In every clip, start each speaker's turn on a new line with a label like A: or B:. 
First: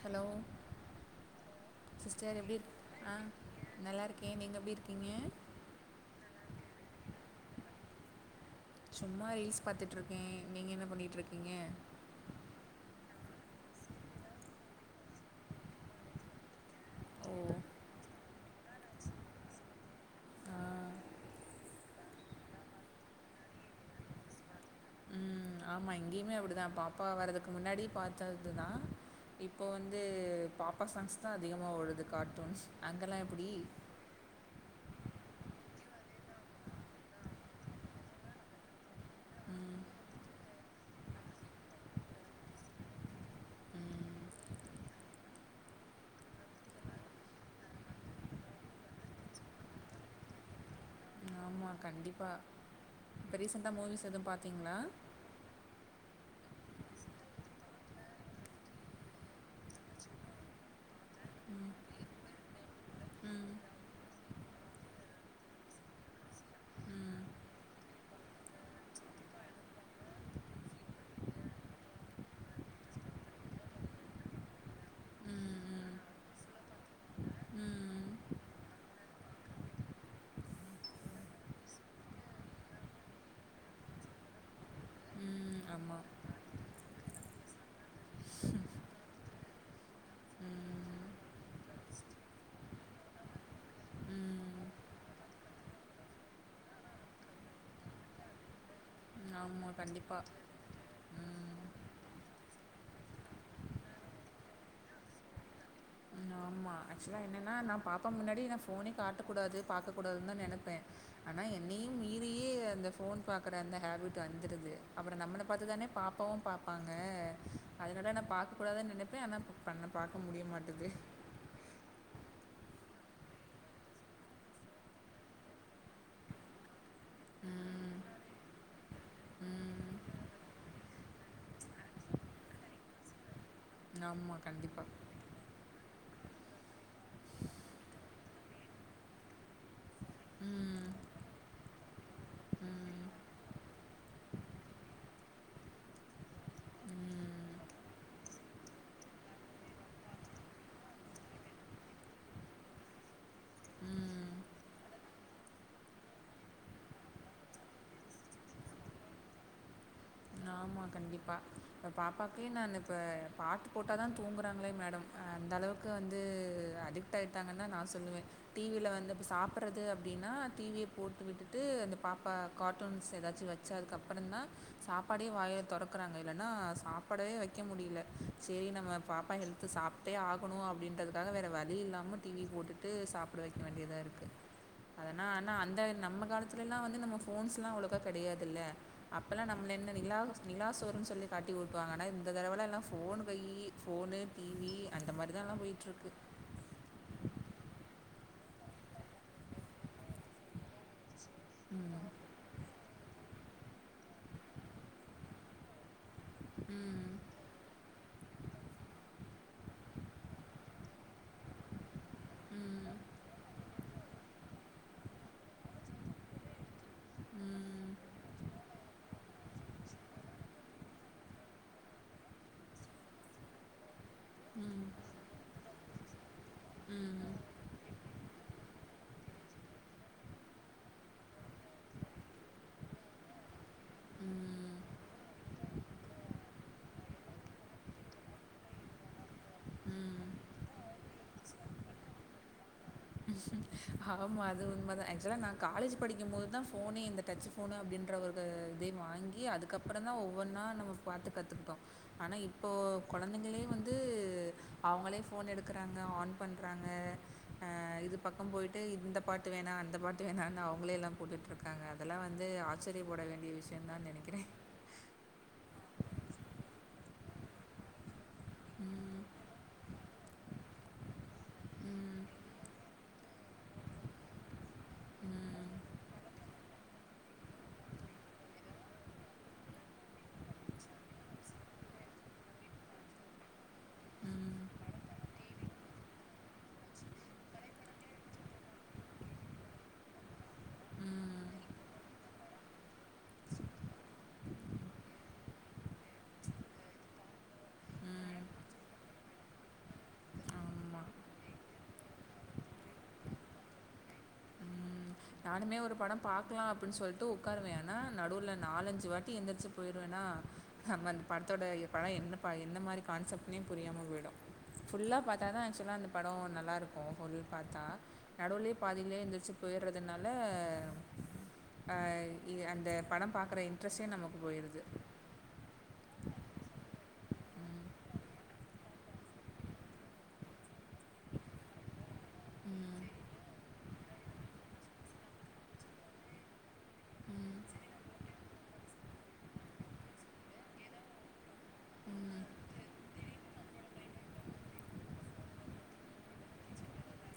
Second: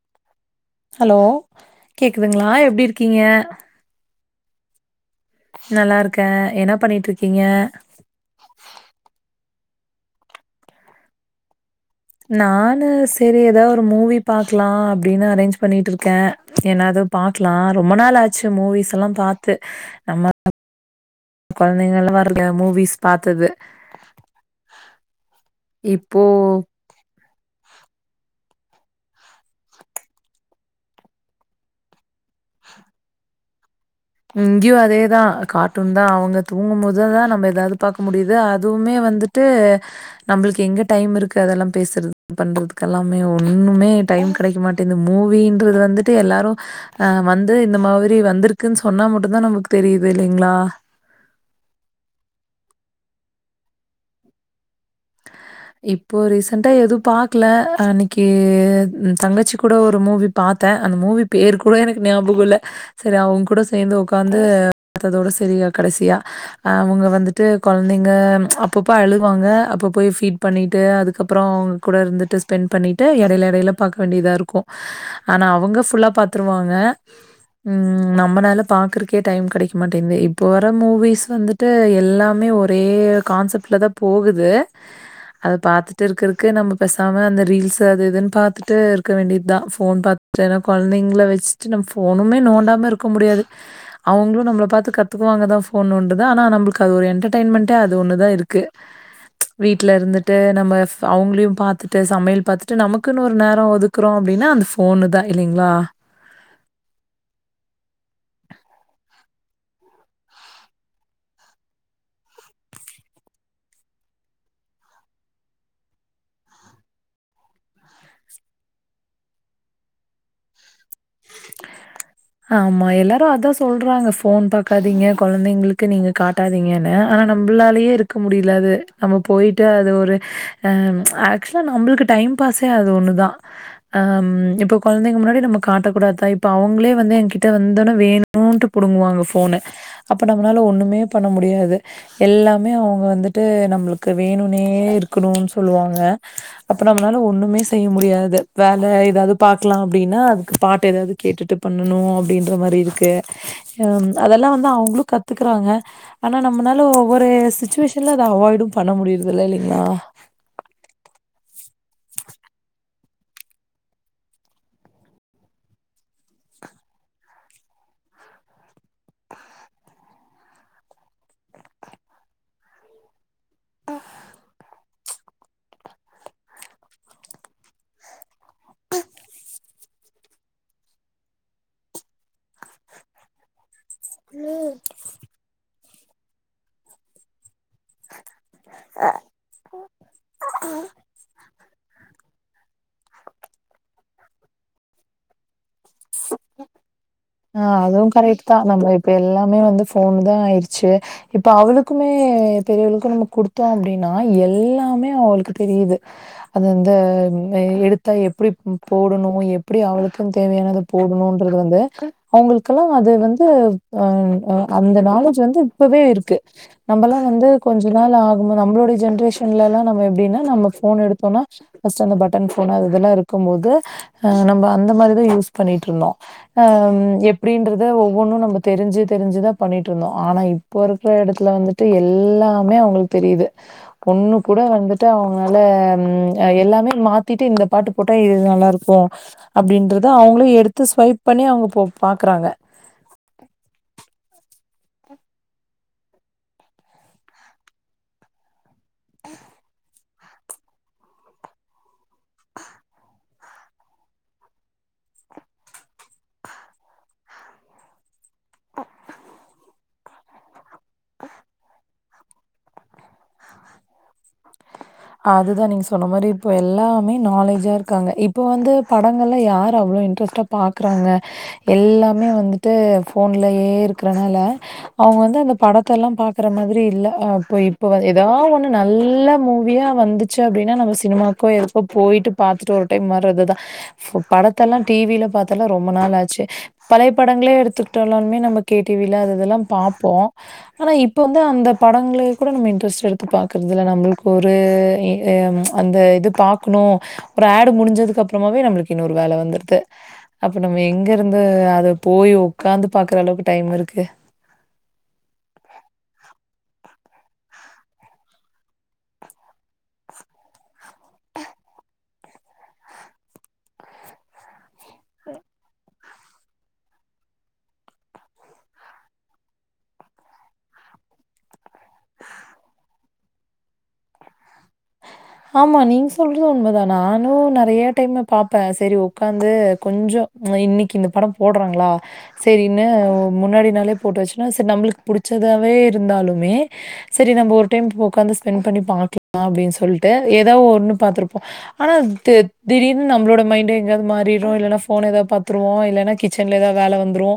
A: Hello
B: hello
A: sister
B: கேக்குதுங்களா
A: எப்டி இரு ஆ
B: இருக்கீங்க
A: நல்லாருக்கே நீங்க எப்டி இருக்கீங்க
B: நல்லாருக்கே என்ன பண்ணிட்ருக்கீங்க
A: சும்மா ரீல்ஸ் பாத்துட்ருக்கே நீங்க என்ன பண்ணிட்ருக்கீங்க
B: நானு சேரி எதா ஒரு மூவி பாக்லா அப்டின்னு அரேஞ்ச் பண்ணிட்ருக்கே என்னாது
A: ஓ
B: பாக்லா ரொம்ப நாள் ஆச்சு மூவிஸ்ல்லா பாத்து நம்ம
A: ஆ
B: கொழந்தைங்கலா வரு மூவிஸ் பாத்தது
A: ஆமா
B: இப்போ
A: இங்கியுமே அப்டிதா பாப்பா வரதுக்கு முன்னாடி பாத்ததுதா இப்ப வந்து பாப்பா சாங்ஸ் தா அதிகமா ஓடுது கார்ட்டூன்ஸ் அங்கல்லா எப்டி
B: இங்கியு அதேதா கார்ட்டூன் தா அவுங்க தூங்கும்போது தா நம்ப எதாவ்து பாக்க முடிது அ துவ்மே வந்துட்டு
A: ம்
B: நம்ளுக்கு எங்க டைம் இருக்கு அதெல்லா பேசுறது பண்றதுக்கெல்லாமே ஒண்ணுமே
A: ம்
B: டைம் கெடைக்க மாட்டேது மூவின்றது வந்து ட்டு எல்லாரு ஆ வந்து இந்த மாரி வந்திருக்குன் சொன்னா மட்டுந்தா நம்ளுக்கு தெரிது இல்லைங்ளா
A: ஆமா கண்டிப்பா இப்ப ரீசென்ட்டா மூவிஸ் எதுவு பாத்தீங்ளா
B: இப்போ ரீசென்ட்டா எது பாக்ல அன்னக்கி தங்கச்சி கூட ஒரு மூவி பாத்தே அந்த மூவி பேர்
A: ம்
B: கூட எனக்கு ஞாபகோ இல்ல செரி அவுங்க
A: ம்
B: கூட சேந்து ஒ க்காந்து பாத்ததோட சேரியா கடசியா அவுங்க
A: ம்
B: வந்துட்டு கொழந்தைங்க அப்பப்ப அழுவாங்க அப்பப் போய் ஃபீட் பண்ணிட்டு அதுக்கப்றோ அவுங்க கூட இருந்துட்டு ஸ்பென்ட் பண்ணிட்டு எடைல எடைல பாக்க வேண்டிதாருக்கு ஆனா
A: ம்
B: அவுங்க ஃபுல்லா பாத்துருவாங்க ம் நம்மனால பாக்குறக்கே டைம் கெடைக்க மாட்டிந்தே இப்போ வர மூவிஸ் வந்து ட்டு எல்லாமே ஒரே கான்செப்ட்ல தா போகுது அத
A: ம் ஆமாம்
B: பாத்துட்ருக்கறக்கு நம்ம பேசாம அந்த ரீல்ஸ்ஸு அது இதுன் பாத்துட்டு இருக்க வேண்டிதா ஃபோன் பா ஏனா
A: ம்
B: கொழந்தைங்கள வச்சுட்டு நம்ம ஃபோனுமே நோண்டாம இருக்க முடியாது அவுங்ளு நம்மள
A: ம்.
B: பாத்து கத்துக்குவாங்க தா ஃபோன் நோண்ட்றத ஆனா நம்ளுக்கு அது ஒரு என்டர்டைமண்ட்டே அது ஒண்ணுதா இருக்கு
A: ஆமா.
B: வீட்ல
A: கண்டிப்பா.
B: இருந்துட்டு நம்ப அவுங்களையு
A: ம்.
B: பாத்துட்டு சமையல் பாத்துட்டு நமக்குனு ஒரு நேரோ ஒதுக்குறோ அப்டின்னா அந்த ஃபோனு தா இல்லைங்ளா
A: ம்மாமா ஆக்சுவலா என்னன்னா நா பாப்பா முன்னாடி நா ஃபோனே காட்டக்கூடாது பாக்கக்கூடாதுன் தா நெனப்பே ஆனா என்னியு மீறியே அந்த ஃபோன் பாக்குற அந்த ஹேபிட் வந்துருது அப்பறோ நம்மள பாத்துதானே பாப்பாவு பாப்பாங்க அதனால நா பாக்கக்கூடாதுன் நெனப்பே ஆனா பண்ண பாக்க முடிய மாட்டது
B: ஆமா எல்லாரு அதா சொல்றாங்க ஃபோன் பாக்காதீங்க கொழந்தைங்ளுக்கு நீங்க கா ட்டாதீங்கன்னு ஆனா நம்ளாலயே
A: ம்.
B: இருக்க முடில்ல அது நம்ம போய்ட்டு அது
A: ம்.
B: ஒரு ஆ ஆக்சுவலா நம்ளுக்கு டைம் பாஸே அது ஒன்னு தா ஆ
A: ஆமா.
B: இப்ப
A: கண்டிப்பா.
B: கொழந்தைங்க முன்னாடி நம்ம காட்ட கூடாத்தா இப்ப அவுங்ளே வந்து என்கிட்ட வந்தோன வேணுன்ட்டு புடுங்குவாங்க ஃபோனு அப்ப நம்மளால
A: ம்.
B: ஒண்ணுமே பண்ண முடியாது எல்லாமே அவுங்க
A: ம்.
B: வந்துட்டு நம்ளுக்கு வேணுனே இருக்கணுன் சொல்லுவாங்க அப்ப நம்ளால
A: ம்.
B: ஒண்ணுமே செய்ய முடியாது வேல எதாவ்து பாக்லான் அப்டின்னா அதுக்கு பாட்டு எதாவ்து கேட்டுட்டு பண்ணணு அப்டின்ற மாரி இருக்கு
A: ம்.
B: ஆ‌அதெல்லா வந்து அவுங்ளு கத்துக்குறாங்க ஆனா நம்னால ஒவ்வொரு சுச்சுவேஷன்ல அத அவாய்டும் பண்ண முடிர்தில்ல இல்லைங்ளா
A: நாமா கண்டிப்பா இப்போ பாப்பாக்குயே நானு இப்ப பாட்டுப் போட்டாதா தூங்கறாங்ளேங் மேடம் அந்தளவுக்கு வந்து அடிக்ட் ஆயிட்டாங்கன்தா நா சொல்லுவே டி வி ல வந்து இப்ப சாப்பறது அப்டினா டி வியப் போட்டு விட்டுட்டு அந்தப் பாப்பா காார்டூன்ஸ் எதாச்சு வச் ச்ச அதுக்கப்பறந்தா சாப்பாடே வாயத் தொறக்கறாங்க இல்லனா சாப்பாடவே வக்க முடில சேரி நம்ம பாப்பா ஹெல்த்து சாப் டே ஆகணு அப்டின்றதுக்காக வேற வழி இல்லாம டி வி போட்டுட்டு சாப்ட வக்க வேண்டியதா இருக்கு அதனா ஆனா அந்த நம்ம காலத்துலல்லா வந்து நம்ம ஃபோன்ஸ்லா அவ்ளோக்கா கெடையாதுல்ல அப்பெலா நா நம்ள என்ன நிலாச் நிலாசோறுன் சொல்லி காட்டி ஊட்டுவாங்க ஆனா இந்த தரவலா எல்லா ஃபோனு கையி ஃபோனு டி வி அந்த மாரிதா எல்லா போய்ட்ருக்கு
B: அ அதுவு கரெக்ட்டுதா நம்ம இப்ப எல்லாமே வந்து ஃபோன்தா ஆயிர்ச்சு இப்ப அவளுக்குமே
A: ம்
B: பெரியவளுக்கு நம்ம குடுத்தோ அப்டினா எல்லாமே அவுளுக்கு தெரியிது அது அந்த
A: ம்
B: எடுத்தா எப்டிப் போடணு எப்டி அவளுக்குன் தேவையானதப் போடுணுன்றது வந்து அவுங்குளுக்கல்லா
A: ம்
B: அது வந்து அ அ அந்த நாலேஜ் வந்து இப்பவே இருக்கு நம்மளா வந்து கொஞ்ச
A: ம்
B: நாள் ஆகணு நம்ளுடைய ஜென்ரேஷன்ல எல்லா நம்ம எப்டினா நம்ம ஃபோன் எடுத்தோனா ஃபஸ்ட்டு அந்த பட்டன் ஃபோனு அது இதெல்லா இருக்கம்போது அ நம்ம அந்த மாரிதா யூஸ் பண்ணிட்ருந்தோ அம் எப்டின்றத ஒவ்வொன்னு நம்ம தெரிஞ்சு தெரிஞ்சுதா பண்ணிட்ருந்தோ ஆனா இப் இப்போ இருக்ற எடத்ல வந்துட்டு எல்லாமே அவுங்ளுக் தெரியிது பொண்ணு கூட வந்துட்டு அவுங்ளால ம் அ எல்லாமே மாத்திட்டு இந்தப் பாட்டு போட்டா இது நல்லாருக்கு அப்டின்றத
A: ம் ம்
B: அவுங்ளு எடுத்து ஸ்வைப் பண்ணி அவுங்கப் போ பாக்றாங்க
A: ஆமா அது உண்மதா ஆக்சுவலா நா காலேஜூப் படிக்கம்போதுதா ஃபோனே இந்த டச்சு ஃபோனு அப்டின்ற ஒரு தே வாங்கி அதுக்கப்பறந்தா ஒவ்வொன்னா நம்ம பாத்து கத்துக்ட்டோ ஆனா இப்போ கொழந்தைங்ளே வந்து அவுங்களே ஃபோன் எடுக்கறாங்க ஆன் பண்றாங்க அ இதுப் பக் கம் போயிட்டு இந்தப் பாட்டு வேணா அந்த பாட்டு வேணான்னு அவுங்களே எல்லாம் போட்டுட்ருக்காங்க அத் தெல்லா வந்து ஆச்சரியப்பட வேண்டிய விஷ்யந்தான் நெனைக்கிறே
B: அதுதா நீங்க சொன்ன மாரி இப்போ எல்லாமே நாலேஜா இருக்காங்க இப் இப்போ வந்து
A: ம்,
B: படங்கள்ல யாரு அவ்ளோ இன்ட்ரெஸ்ட்டாப் பாக்றாங்க
A: ம்,
B: எல்லாமே வந்து ட்டு ஃபோன்லயே இருக்கிறனால அவுங்க வந்து அந்தப்
A: ம்,
B: படத்த எல்லாம் பாக்கற மாதிரி இல்ல அப்ப இப்ப வ எதா ஒன்னு நல்ல மூவியாப் வந்துச்சு அப்டினா நம்ம சினிமாக்கோ எதுக்கோ போயிட்டு பாத்துட்டு ஒரு டைம் வரதுதா பு
A: ம், ம்,
B: படத்தல்லா டி விலப் பாத்தல்லா ரொம்ப நாள் ஆச்சு பழையப் படங்ளே எடுத்துக்ட்டானாலுமே நம்ம கே டி வி ல அததுலாம் பாப்போ ஆனா இப்ப வந்து
A: ம்,
B: அந்தப் படங்ளேக் கூட நம்ம இன்ட்ரெஸ்ட் எடுத்து பாக்கறதுல்ல நம்புள்க்கு ஒரு அ அந்த இது பாக்ணு ஒரு ஆடு
A: ம்.
B: முடிஞ்சதுக்கு அப்றமாவே நம்ளுக்கு இன்னொரு வேல வந்துர்து அப்போ நம்ம
A: ஆமா.
B: எங்கருந்து அதப் போய் வுக்காந்து பாக்ற அளவுக்கு டைம் இருக்கு
A: ம், நானுமே ஒரு படம் பாக்லா அப்புன் சொல்ட்டு வுக்காருவே ஆனா நடுவுல நாலஞ்சு வாட்டி எந்திரிச்சுப் போயிருவேணா நம்ம அந்த படத்தோட படோ என்னப் ப எந்த மாரி கான்செப்ட்னே புரியாம போய்டு ஃபுல்லா பாத்தாதா ஆக்சுவலா அந்தப் படோ நல்லாருக்கு ஃபுல் பாத்தா நடுவுலியேப் பாதிலியே எந்திரிச்சுப் போயிர்றதனால அ இ அந்த படம் பாக்கற இன்ட்ரெஸ்ட்டே நமக்கு போயிருது
B: ஆமா நீங் சொல்றது வுண்மதா நானு நெறைய டைமு பாப்பே சேரி வுக்காந்து கொஞ்சோ ம் இன்னைக்கு இந்த படம் போடுறாங்களா சேரின்னு
A: ம்,
B: முன்னாடி நாளே போட்டு வச்சுன்னா சேர் நம்மளுக்கு புடிச்சதாவே இருந்தாலுமே சேரி நம்போ
A: ம்,
B: ஒரு டைம் இப்ப ஒக்காந்து ஸ்பெண்ட் பண்ணி பாக்கலாம் அப்டின்னு சொல்லிட்டு ஏதாவ ஒன்னு பாத்துருப்போ ஆனா தி திடீர்னு நம்மளோட மைண்டே எங்கையாது மாறிரு இல்லேனா ஃபோன ஏதாவது பாத்துருவோ இல்லேனா கிச்சன்ல ஏதாவது வேல வந்துரு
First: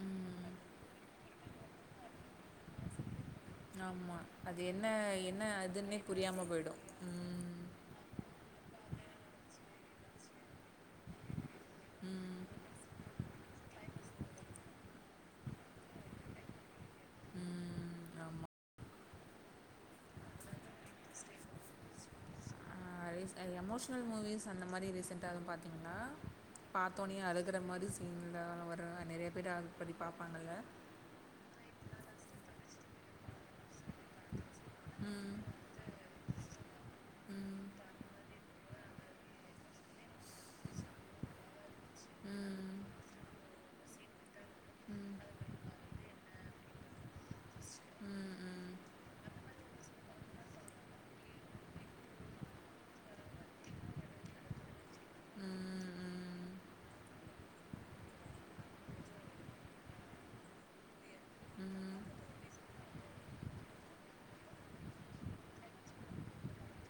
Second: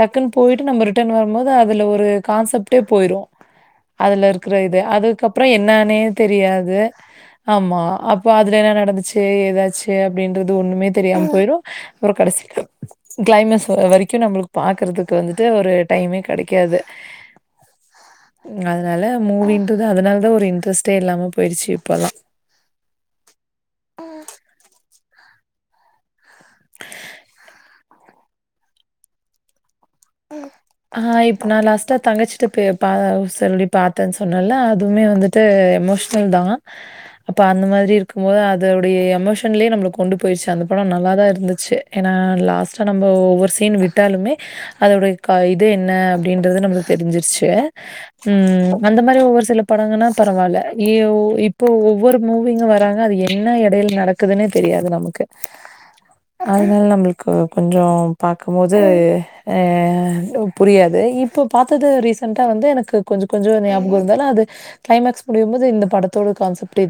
B: டக்குன்னு
A: ம்.
B: போயிட்டு நம்ம ரிட்டர்ன் வரும் போது அதுல ஒரு கான்சப்டே போயிரு
A: ஆமா அது என்ன என்ன
B: என்னான்னே
A: அதுன்னே புரியாம போயிடு
B: தெரியாது. ஆமா அப்போ அதுல என்னா நடந்துச்சு ஏதாச்சு அப்டின்றது ஒண்ணுமே தெரியாம போயிரு ஒரு
A: ம்,
B: கடசிக்கு கிளைமேஸ் வர வரைக்கு நம்மளுக்கு பாக்குறதுக்கு வந்துட்டு ஒரு டைமே கிடைக்காது
A: ம். ஆமா.
B: அதனால மூவின்ட்டுதுா அதனால தா ஒரு இன்ட்ரெஸ்ட்டே இல்லாம போயடுச்சு இப்போல்லா
A: கடைசியா எமோஷனல் மூவிஸ் அந்த மாரி ரீசன்ட்டா எதுவு பாத்தீங்களா பாத்தோனே அழுகுற மாதிரி சீன்ல வ நெறய பேர் அது பத்தி பாப்பாங்கல்ல
B: ஆ இப்ப நா லாஸ்ட்டா தங்கச்சிட்ட பே ப சொல்லி பாத்தேன் சொன்னேல அது துமே
A: ம்
B: வந்துட்டு எமோஷ்னல் தா அப்ப அந்த
A: ம்
B: மாதிரி இருக்கும் போது அதோடைய எமோஷன்லயே நம்மள கொண்டு போயிருச்சு அந்த படம் நல்லாதா இருந்துச்சு ஏனா
A: ம்
B: லாஸ்ட்டா நம்போ ஒரு சீன் விட்டாலுமே
A: ம்
B: அதோட கா இது என்ன அப்டின்றது நம்மளுக்கு தெரிஞ்சிருச்சு ம் அந்த மாரி ஒவ்வொரு சில படங்கன்னா பரவாயில்ல லியோ இப்போ ஒவ்வொரு மூவிங்க வராங்க அது எ என்ன எடைல நடக்குதுனே தெரியாது நமக்கு அதனால நம்மளுக்கு கொஞ்சோ பாக்கும் போது அ அ டோ புரியாது இப்ப
A: ம்
B: பாத்தது
A: ம்
B: ரீசன்ட்டா வந்து எனக்கு கொஞ்ச கொஞ்ச ஞாபகம் இருந்தாலு அது கிளைமேக்ஸ் முடியும்போது இந்த படத்தோட கான்செப்டே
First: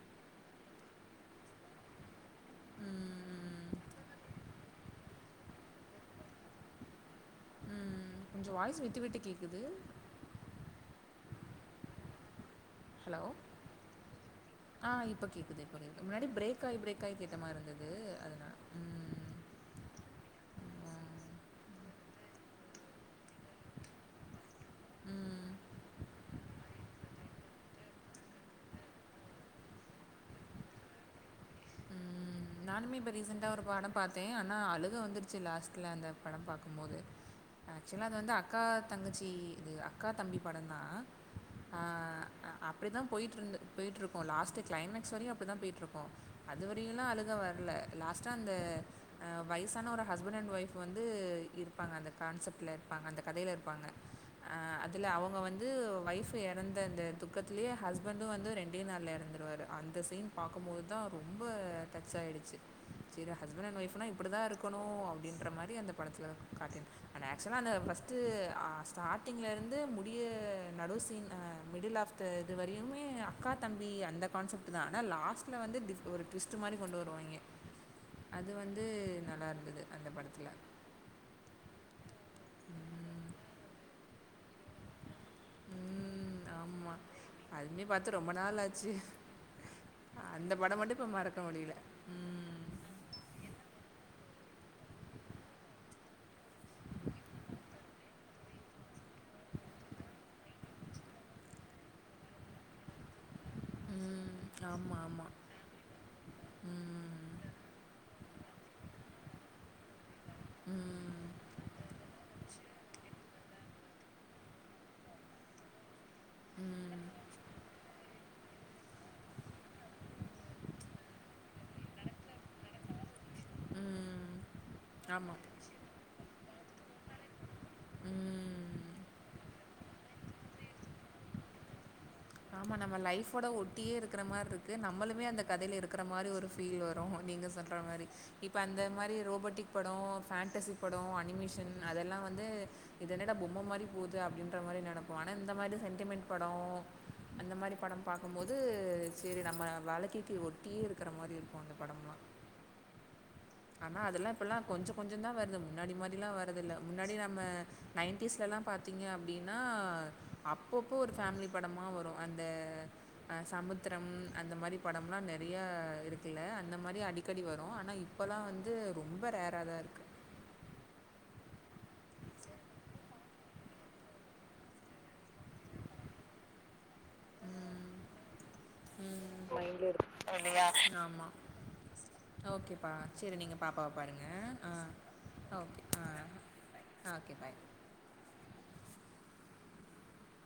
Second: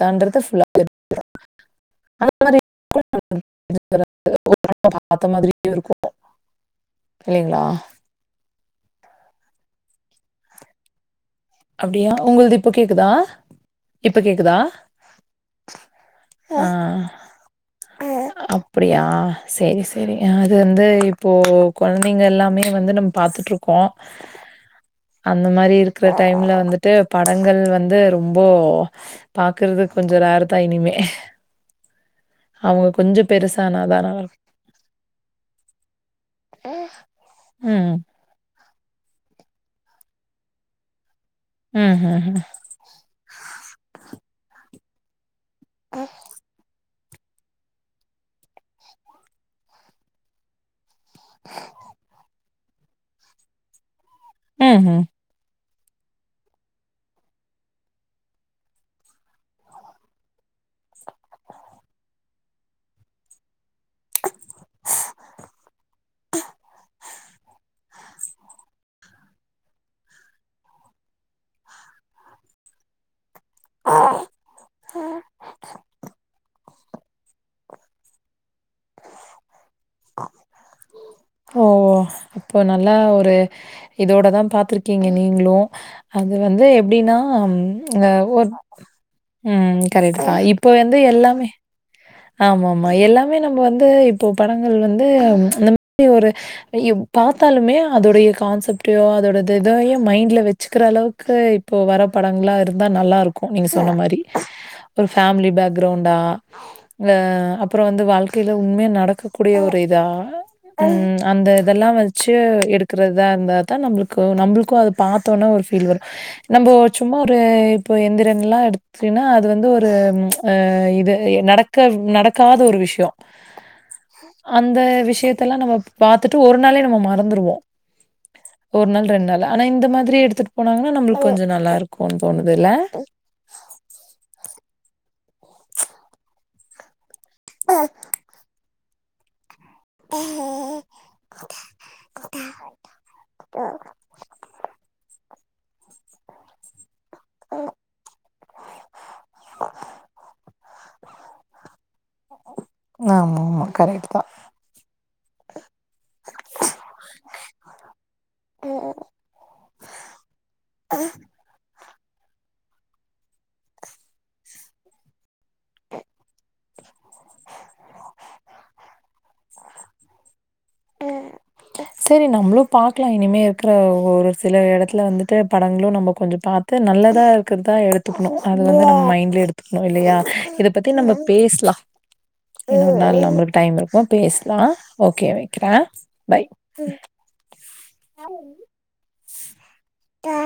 B: தன்றதுல ஃபுல்லா [unintelligible] அந்த மாரி
A: ம்
B: [inaudible] பாத்த மாதிரியே இருக்கு இல்லேங்களா
A: கொஞ்ச வாய்ஸ் விட்டு விட்டு கேக்குது
B: அப்டியா உங்கள்து இப்ப கேக்குதா
A: ஹலோ ஆ இப்ப கேக்குது இப்ப கேக்குது இதுக்கு முன்னாடி பிரேக்
B: ஆ
A: ஆயி பிரேக் ஆயி கேட்ட மாரி இருந்தது அதனால
B: அப்டியா சேரி சேரிங்க அது வந்து இப்போ குழந்தைங்க எல்லாமே வந்து நம் பாத்துட்டு இருக்கோ
A: ம்
B: அந்த
A: ம்
B: மாரி இருக்குற டைம்ல வந்துட்டு படங்கள் வந்து ரொம்போ பாக்குறது கொஞ்ச ரார் தா இனிமே
A: ம்
B: அவங்க
A: நானுமே இப்போ
B: கொஞ்சோ
A: ரீசண்ட்டா ஒரு படம்
B: பெருசானாதான்
A: பாத்தே
B: நல்லாருக்கும்
A: ஆனா அழுக வந்துடுச்சு லாஸ்ட்ல அந்த படம் பாக்கும் போது
B: ம்
A: ஆக்சுவலா அது வந்து அக்கா தங்கச்சி இது அக்கா தம்பி படம் தா ஆ
B: ம்ஹ்ஹும்
A: அப்டிதா போயிட்டு இருந்து போயிட்டு இருக்கு லாஸ்ட் கிளைமேக்ஸ் வரையு அப்டிதான் போயிட்டு இருக்கு அது வரையுலா அழு க வரல லாஸ்டா அந்த வயசான ஒரு ஹஸ்பண்ட் அண்ட் ஒயிஃப் வந்து இருப்பாங்க அந்த கான்செப்ட்ல இருப்பாங்க அந்த கதைல இருப்பாங்க அ
B: ம்ஹ்ம்
A: அதுல அவங்க வந் வந்து ஒய்ஃப்பு இறந்த அந்த துக்கத்திலயே ஹஸ்பண்டு வந்து ரெண்டே நாள்ல இறந்துருவாரு அந்த சீன் பாக்கும் போது தா ரொம்ப டச் ஆயிடுச்சு சேரி ஹஸ்பண்ட் அண்ட் ஒய்ஃப் இப்டிதா இருக்கணு அப்டின்ற மாரி அந்த படத்தில காட்டிருப் அந்த அக்சுவலா அந்த ஃபஸ் டு அ ஸ்டார்டிங்கல இருந்து முடிய நடு சீன் அ மிடில் ஆஃப் த இது வரையுமே அக்கா தம்பி அந்த கான்செப்ட் தா ஆனா லாஸ்ட்ல வந்து டி ஒரு ட்விஸ்ட் மாரி கொண்டு வருவாங்க அது வந்து நல்லா இருந்தது அந்த படத்துல
B: ஓ ஓ இப்போ நல்லா ஒரு இதோடு தா பாத்துருக்கீங்க நீங்களு அது வந்து
A: ஆமாம்
B: எப்டின்னா
A: அதுவுமே பார்த்து
B: ம்
A: ரொம்ப
B: ஒரு
A: நாள் ஆச்சு
B: ம் கரெக்ட்டு தா
A: அந்த
B: இப்ப
A: படம் மட்டும்
B: வந்து
A: இப்போ மறக்க
B: எல்லாமே
A: முடியல ம்
B: ஆமா ஆமா எல்லாமே நம்ம வந்து இப்போ படங்கள் வந்து ச்சு இந்த மாரி ஒரு இவ் பாத்தாலுமே அதோடைய கான்செப்டயோ அதோட இதத மைண்ட்ல வச்சுக்கிற அளவுக்கு இப்போ வர படங்களாக இருந்தா நல்லாயிருக் க்கு நீங்க சொன்ன மாரி
A: ம் ஆமாம்
B: ஒரு
A: ஆமாம்
B: ஃபேமிலி பேக்கிரவுண்டா அ
A: ம்
B: அப்புறோ வந்து வாழ்க்கையில உண்மைய நடக்கக்கூடிய ஒரு இதா ம் அந்த இதெல்லா வந் வச்சு எடுக்கறதா இருந்தா தா நம்மளுக்கு நம்மளுக்கும் அத பாத்தவுடனே ஒரு ஃபீல் வரு நம்ம
A: ம்
B: சும்மா ஒரு இப்போ எந்திரன் எல்லா எடுத்துடின்னா அது வந்து ச்சு ஒரு இது நடக் க்க நடக்காத ஒரு விஷயோ
A: ம்
B: அந்த
A: ஆமாம்
B: விஷயத்தல்லா நம்ம பாத்துட்டு ஒரு நாளையே நம்ம மறந்துருவோ
A: ம்
B: ஒரு நாள் ரெண்டு நாள் ஆனா இந்த மாதிரி எடுத்துட்டு போனாங்கன்னா நம்மளுக்கு கொஞ்சோ நல்லா இருக்கு
A: ஆமா நம்ம லைஃவோட ஒட்டியே இருக்குற மாரி இருக்கு நம்மளுமே அந்த கதையில இருக்குற மாரி ஒரு ஃபீல் வரும் நீங்க சொல்ற மாரி இப்ப அந்த மாரி ரோபோட்டிக் படோ பெண்டசி படோ அனிமேஷன் அதெல்லா வந்து இதுஎன்னடா பொம்ம மாதிரி போது து அப்டின்ற மாரி நெனப்போ ஆனா இந்த மாதிரி சென்டிமெண்ட் படோ அந்த மாதிரி படம் பாக்கும்போது செரி நம்ம வழக்கிக்கு ஒரு பேய் இருக்கிற மாதிரி இருக்கு அந்த படம்லா
B: ஆம்மா கரெக்ட் தா
A: இப்போயெல்லா கொஞ்ச கொஞ்ச தா வருது முன்னாடி மாரி ல்லா வரது இல்ல முன்னாடி நம்ம நைன்டிஸ் எல்லா பாத்தீங்க அப்டின் ன்னா அப்பப்போ ஒரு ஃபேமிலி படமா வரும் அந்த அ சமுத்திரம் அந்த மாரி படம்லா நெறையா இருக்குல்ல அந்த மாரி அடிக்கடி வரு ஆனா இப் இப்போலா வந்து ரொம்ப ரேராக தா இருக்கு
B: செரி நம்மளு பாக்கலா இனிமே இருக்கிற ஒ ஒ ஒரு சில இடத்துல வந்து த்து படங்களு நம்ம கொஞ்சோ பாத்து நல்லதாக இருக்கிறதா எடுத்துக்கணு அது வந்து நம்ம மைண்டில எடுத்துக்கணு
A: மைண்ட்ல
B: இல்லையா
A: இருக்கும்
B: இத பத்தி நம்ம
A: ஆமாம்
B: பேஸ்லா
A: ஓகேப்பா
B: இன்னொரு நாளு
A: சரி
B: நமளுக்கு
A: நீங்கள்
B: டைம்
A: பாப்பாவை
B: இருக்கு
A: பாருங்கள்
B: பேஸ்லா ஓகே வை
A: ஆ
B: அ
A: ஓகே
B: பைய்
A: ஆ ஓகே பாய்
B: தா